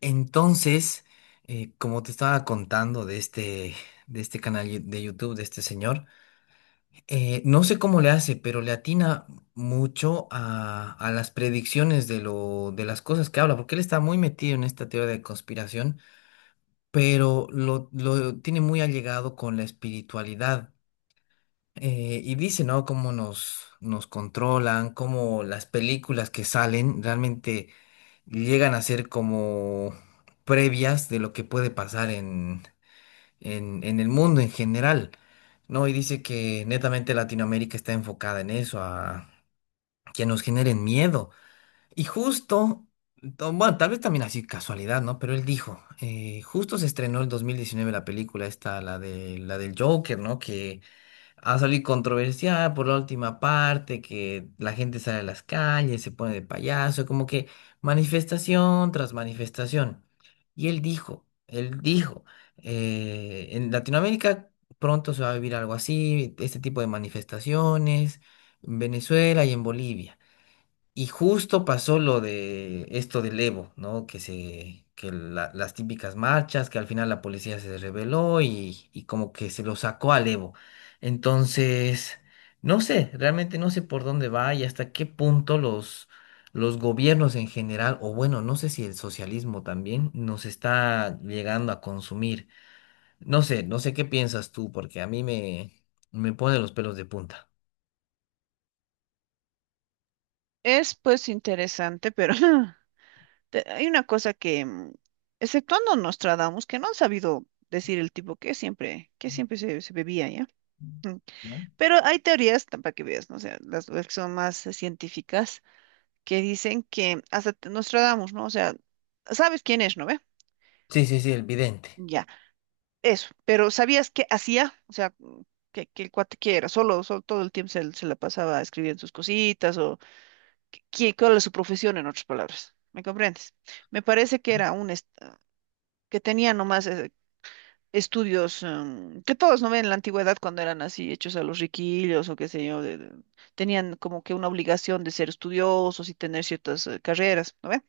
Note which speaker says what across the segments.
Speaker 1: Entonces, como te estaba contando de este canal de YouTube, de este señor, no sé cómo le hace, pero le atina mucho a las predicciones de de las cosas que habla, porque él está muy metido en esta teoría de conspiración, pero lo tiene muy allegado con la espiritualidad. Y dice, ¿no? Cómo nos controlan, cómo las películas que salen realmente llegan a ser como previas de lo que puede pasar en el mundo en general, ¿no? Y dice que netamente Latinoamérica está enfocada en eso, a que nos generen miedo. Y justo, bueno, tal vez también así casualidad, ¿no? Pero él dijo, justo se estrenó en 2019 la película esta, la del Joker, ¿no? Que a salir controversial por la última parte, que la gente sale a las calles, se pone de payaso, como que manifestación tras manifestación. Y él dijo, en Latinoamérica pronto se va a vivir algo así, este tipo de manifestaciones, en Venezuela y en Bolivia. Y justo pasó lo de esto del Evo, ¿no? Que las típicas marchas, que al final la policía se rebeló y como que se lo sacó al Evo. Entonces, no sé, realmente no sé por dónde va y hasta qué punto los gobiernos en general, o bueno, no sé si el socialismo también nos está llegando a consumir. No sé, no sé qué piensas tú, porque a me pone los pelos de punta.
Speaker 2: Es pues interesante, pero hay una cosa que, exceptuando Nostradamus, que no han sabido decir el tipo que siempre, se bebía, ¿ya? Mm.
Speaker 1: ¿Ya?
Speaker 2: Pero hay teorías, para que veas, ¿no? O sea, las que son más científicas, que dicen que hasta Nostradamus, ¿no? O sea, sabes quién es, ¿no ve?
Speaker 1: Sí, sí, sí, el vidente.
Speaker 2: Ya, eso. Pero ¿sabías qué hacía? O sea, que el cuate que era, solo todo el tiempo se la pasaba escribiendo sus cositas, cuál es su profesión, en otras palabras. ¿Me comprendes? Me parece que era que tenía nomás estudios, que todos no ven en la antigüedad cuando eran así hechos a los riquillos o qué sé yo, tenían como que una obligación de ser estudiosos y tener ciertas carreras, ¿no ve?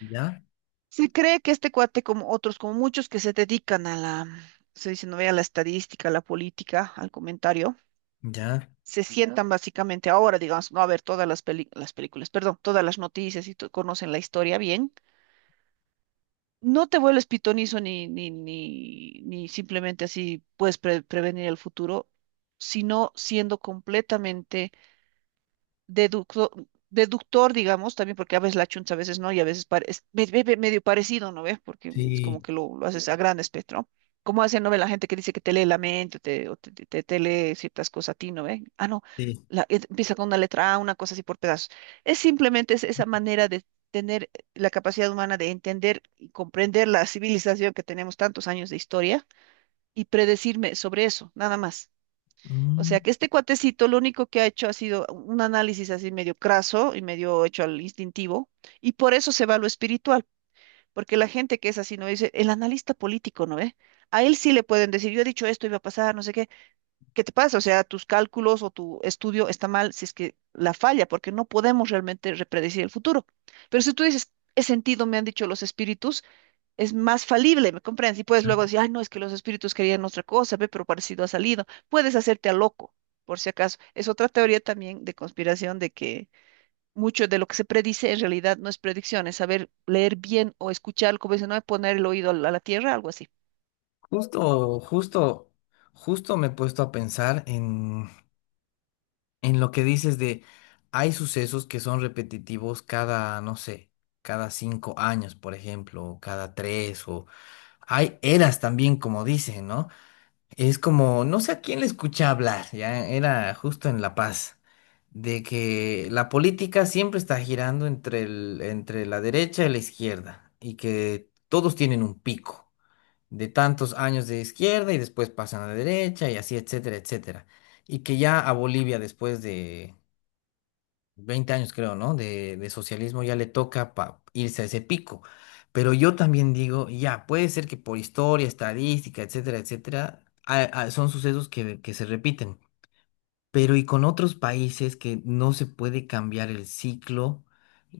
Speaker 1: ¿Ya?
Speaker 2: Se cree que este cuate, como otros, como muchos que se dedican a la, se dice, no ve, a la estadística, a la política, al comentario,
Speaker 1: Ya,
Speaker 2: se ya, sientan básicamente ahora, digamos, no a ver todas las películas, perdón, todas las noticias, y conocen la historia bien. No te vuelves pitonizo, ni simplemente así puedes prevenir el futuro, sino siendo completamente deductor, digamos, también porque a veces la chunta, a veces no, y a veces es medio parecido, ¿no ves? Porque es como
Speaker 1: sí,
Speaker 2: que lo haces a gran espectro. ¿Cómo hace, no ve, la gente que dice que te lee la mente o te lee ciertas cosas a ti, ¿no ve? Ah, no,
Speaker 1: sí.
Speaker 2: empieza con una letra A, una cosa así por pedazos. Es simplemente esa manera de tener la capacidad humana de entender y comprender la civilización que tenemos tantos años de historia y predecirme sobre eso, nada más. O
Speaker 1: Mm.
Speaker 2: sea que este cuatecito lo único que ha hecho ha sido un análisis así medio craso y medio hecho al instintivo, y por eso se va a lo espiritual, porque la gente que es así no dice, el analista político, ¿no ve? A él sí le pueden decir, yo he dicho esto, iba a pasar, no sé qué, ¿qué te pasa? O sea, tus cálculos o tu estudio está mal si es que la falla, porque no podemos realmente repredecir el futuro. Pero si tú dices, he sentido, me han dicho los espíritus, es más falible, ¿me comprendes? Y puedes luego decir, ay, no, es que los espíritus querían otra cosa, ve, pero parecido ha salido. Puedes hacerte a loco, por si acaso. Es otra teoría también de conspiración de que mucho de lo que se predice en realidad no es predicción, es saber leer bien o escuchar, como dicen, no es poner el oído a la tierra, algo así.
Speaker 1: Justo, justo, justo me he puesto a pensar en lo que dices de hay sucesos que son repetitivos cada, no sé, cada cinco años, por ejemplo, o cada tres, o hay eras también, como dicen, ¿no? Es como, no sé a quién le escuché hablar, ya era justo en La Paz, de que la política siempre está girando entre entre la derecha y la izquierda, y que todos tienen un pico de tantos años de izquierda y después pasan a la derecha y así, etcétera, etcétera. Y que ya a Bolivia después de 20 años creo, ¿no? De socialismo ya le toca irse a ese pico. Pero yo también digo, ya, puede ser que por historia, estadística, etcétera, etcétera, son sucesos que se repiten. Pero y con otros países que no se puede cambiar el ciclo,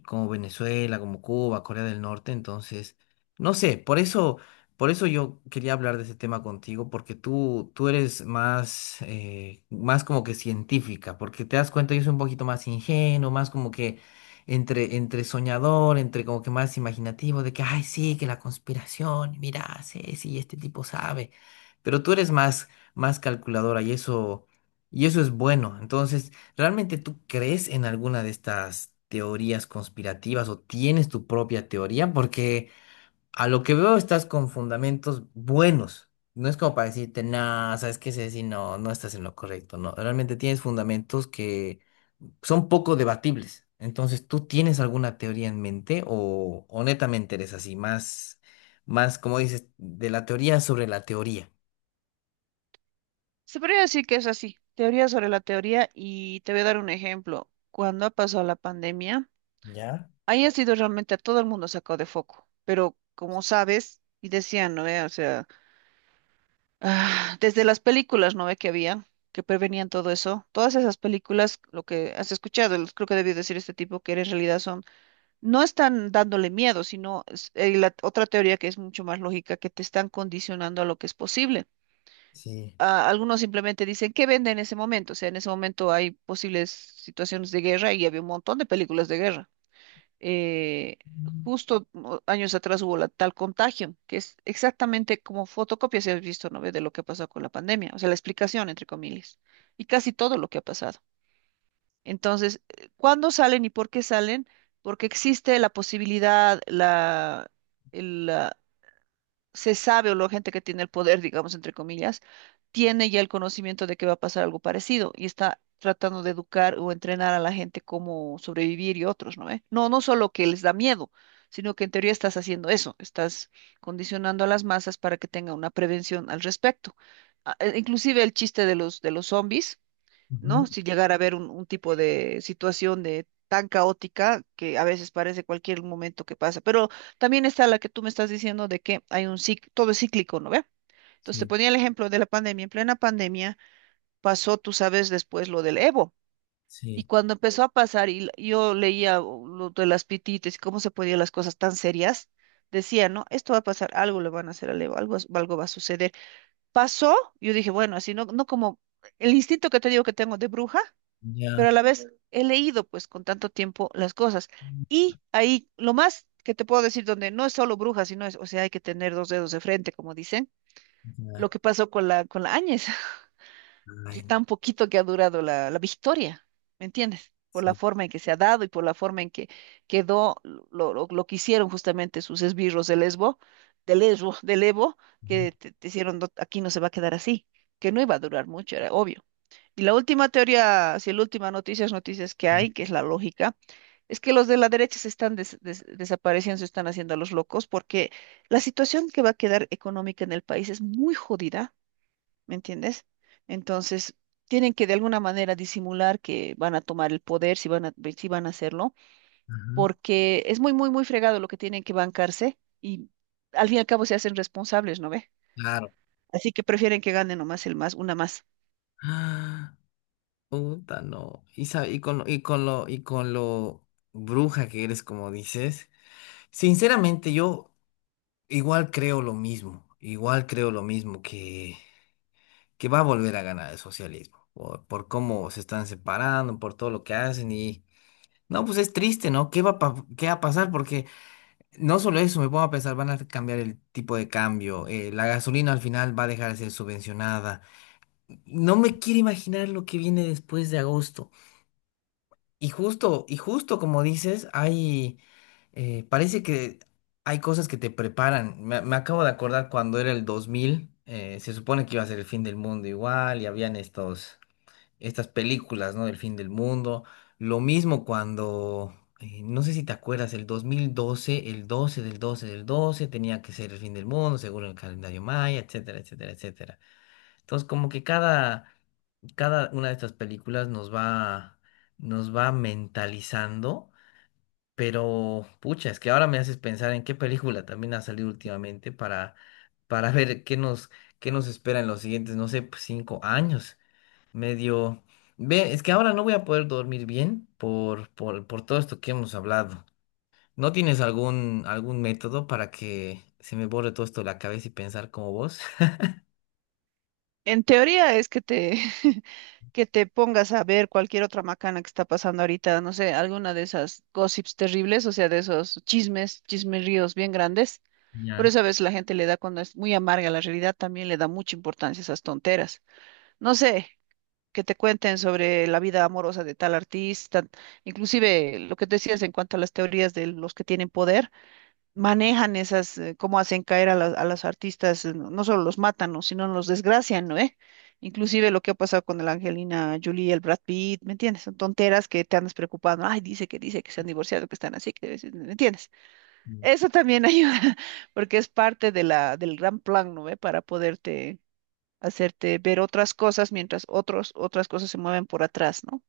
Speaker 1: como Venezuela, como Cuba, Corea del Norte, entonces, no sé, por eso yo quería hablar de ese tema contigo, porque tú eres más, más como que científica, porque te das cuenta, yo soy un poquito más ingenuo, más como que entre soñador, entre como que más imaginativo, de que, ay, sí, que la conspiración, mira, sí, sí, este tipo sabe, pero tú eres más, más calculadora y eso... Y eso es bueno. Entonces, ¿realmente tú crees en alguna de estas teorías conspirativas o tienes tu propia teoría? Porque a lo que veo estás con fundamentos buenos. No es como para decirte, nada, ¿sabes qué, Ceci? No, no estás en lo correcto. No, realmente tienes fundamentos que son poco debatibles. Entonces, ¿tú tienes alguna teoría en mente o netamente eres así, más, más, como dices, de la teoría sobre la teoría?
Speaker 2: Se podría decir que es así, teoría sobre la teoría, y te voy a dar un ejemplo. Cuando ha pasado la pandemia,
Speaker 1: ¿Ya?
Speaker 2: ahí ha sido realmente a todo el mundo sacado de foco, pero como sabes, y decían, ¿no ve? O sea, desde las películas, ¿no ve que había que prevenían todo eso? Todas esas películas, lo que has escuchado, creo que debió decir este tipo, que en realidad son, no están dándole miedo, sino la otra teoría, que es mucho más lógica, que te están condicionando a lo que es posible.
Speaker 1: Sí.
Speaker 2: Algunos simplemente dicen, ¿qué vende en ese momento? O sea, en ese momento hay posibles situaciones de guerra y había un montón de películas de guerra, eh, justo años atrás hubo la tal Contagio, que es exactamente como fotocopia, si has visto, ¿no ve? De lo que pasó con la pandemia, o sea, la explicación, entre comillas, y casi todo lo que ha pasado. Entonces, ¿cuándo salen y por qué salen? Porque existe la posibilidad, se sabe, o la gente que tiene el poder, digamos, entre comillas, tiene ya el conocimiento de que va a pasar algo parecido y está tratando de educar o entrenar a la gente cómo sobrevivir y otros, ¿no ve? No, no solo que les da miedo, sino que en teoría estás haciendo eso, estás condicionando a las masas para que tengan una prevención al respecto. Inclusive el chiste de los zombies.
Speaker 1: Ujú,
Speaker 2: ¿No? Si llegara a haber un tipo de situación de tan caótica, que a veces parece cualquier momento que pasa. Pero también está la que tú me estás diciendo de que hay un todo es cíclico, ¿no ve? Entonces te
Speaker 1: sí,
Speaker 2: ponía el ejemplo de la pandemia. En plena pandemia pasó, tú sabes, después lo del Evo. Y
Speaker 1: sí.
Speaker 2: cuando empezó a pasar, y yo leía, o lo de las pitites y cómo se ponían las cosas tan serias, decía, ¿no? Esto va a pasar, algo le van a hacer al Evo, algo, algo va a suceder. Pasó, yo dije, bueno, así no, no como el instinto que te digo que tengo de bruja, pero a
Speaker 1: Ya.
Speaker 2: la vez he leído pues con tanto tiempo las cosas. Y ahí lo más que te puedo decir, donde no es solo brujas, sino es, o sea, hay que tener dos dedos de frente, como dicen, lo
Speaker 1: Ya.
Speaker 2: que pasó con la Áñez,
Speaker 1: Ay,
Speaker 2: tan poquito que ha durado la victoria, ¿me entiendes? Por la
Speaker 1: sí.
Speaker 2: forma en que se ha dado y por la forma en que quedó lo que hicieron, justamente sus esbirros de Lesbo, de Evo,
Speaker 1: Ujú,
Speaker 2: que te hicieron: "No, aquí no se va a quedar así", que no iba a durar mucho, era obvio. Y la última teoría, si la última noticia es noticias que hay, que es la lógica, es que los de la derecha se están desapareciendo, se están haciendo a los locos, porque la situación que va a quedar económica en el país es muy jodida, ¿me entiendes? Entonces, tienen que de alguna manera disimular que van a tomar el poder, si van a hacerlo,
Speaker 1: ujú,
Speaker 2: porque es muy, muy, muy fregado lo que tienen que bancarse y al fin y al cabo se hacen responsables, ¿no ve?
Speaker 1: claro.
Speaker 2: Así que prefieren que gane nomás el más, una más.
Speaker 1: Ah, puta, no. Y con lo bruja que eres, como dices. Sinceramente, yo igual creo lo mismo. Igual creo lo mismo que va a volver a ganar el socialismo. Por cómo se están separando, por todo lo que hacen. Y no, pues es triste, ¿no? ¿Qué va a, qué va a pasar? Porque no solo eso, me pongo a pensar, van a cambiar el tipo de cambio, la gasolina al final va a dejar de ser subvencionada. No me quiero imaginar lo que viene después de agosto. Y justo como dices, hay, parece que hay cosas que te preparan. Me acabo de acordar cuando era el 2000, se supone que iba a ser el fin del mundo igual y habían estos estas películas, ¿no? Del fin del mundo. Lo mismo cuando, no sé si te acuerdas, el 2012 el 12 del 12 del 12 tenía que ser el fin del mundo, según el calendario maya, etcétera, etcétera, etcétera. Entonces, como que cada, cada una de estas películas nos va mentalizando, pero pucha, es que ahora me haces pensar en qué película también ha salido últimamente para ver qué nos espera en los siguientes, no sé, pues, 5 años medio... Ve, es que ahora no voy a poder dormir bien por todo esto que hemos hablado. ¿No tienes algún, algún método para que se me borre todo esto de la cabeza y pensar como vos?
Speaker 2: En teoría es que te pongas a ver cualquier otra macana que está pasando ahorita, no sé, alguna de esas gossips terribles, o sea, de esos chismes, chismeríos bien grandes. Por
Speaker 1: Ya.
Speaker 2: eso a veces la gente, le da, cuando es muy amarga la realidad, también le da mucha importancia a esas tonteras. No sé, que te cuenten sobre la vida amorosa de tal artista; inclusive lo que decías en cuanto a las teorías, de los que tienen poder manejan esas, cómo hacen caer a a los artistas, no solo los matan, ¿no?, sino los desgracian, ¿no, eh? Inclusive lo que ha pasado con la Angelina Jolie, el Brad Pitt, ¿me entiendes? Son tonteras que te andas preocupando: "Ay, dice que se han divorciado, que están así, que debe ser", ¿me entiendes? Eso también ayuda, porque es parte de la, del gran plan, ¿no ve? Para poderte hacerte ver otras cosas, mientras otros, otras cosas se mueven por atrás, ¿no?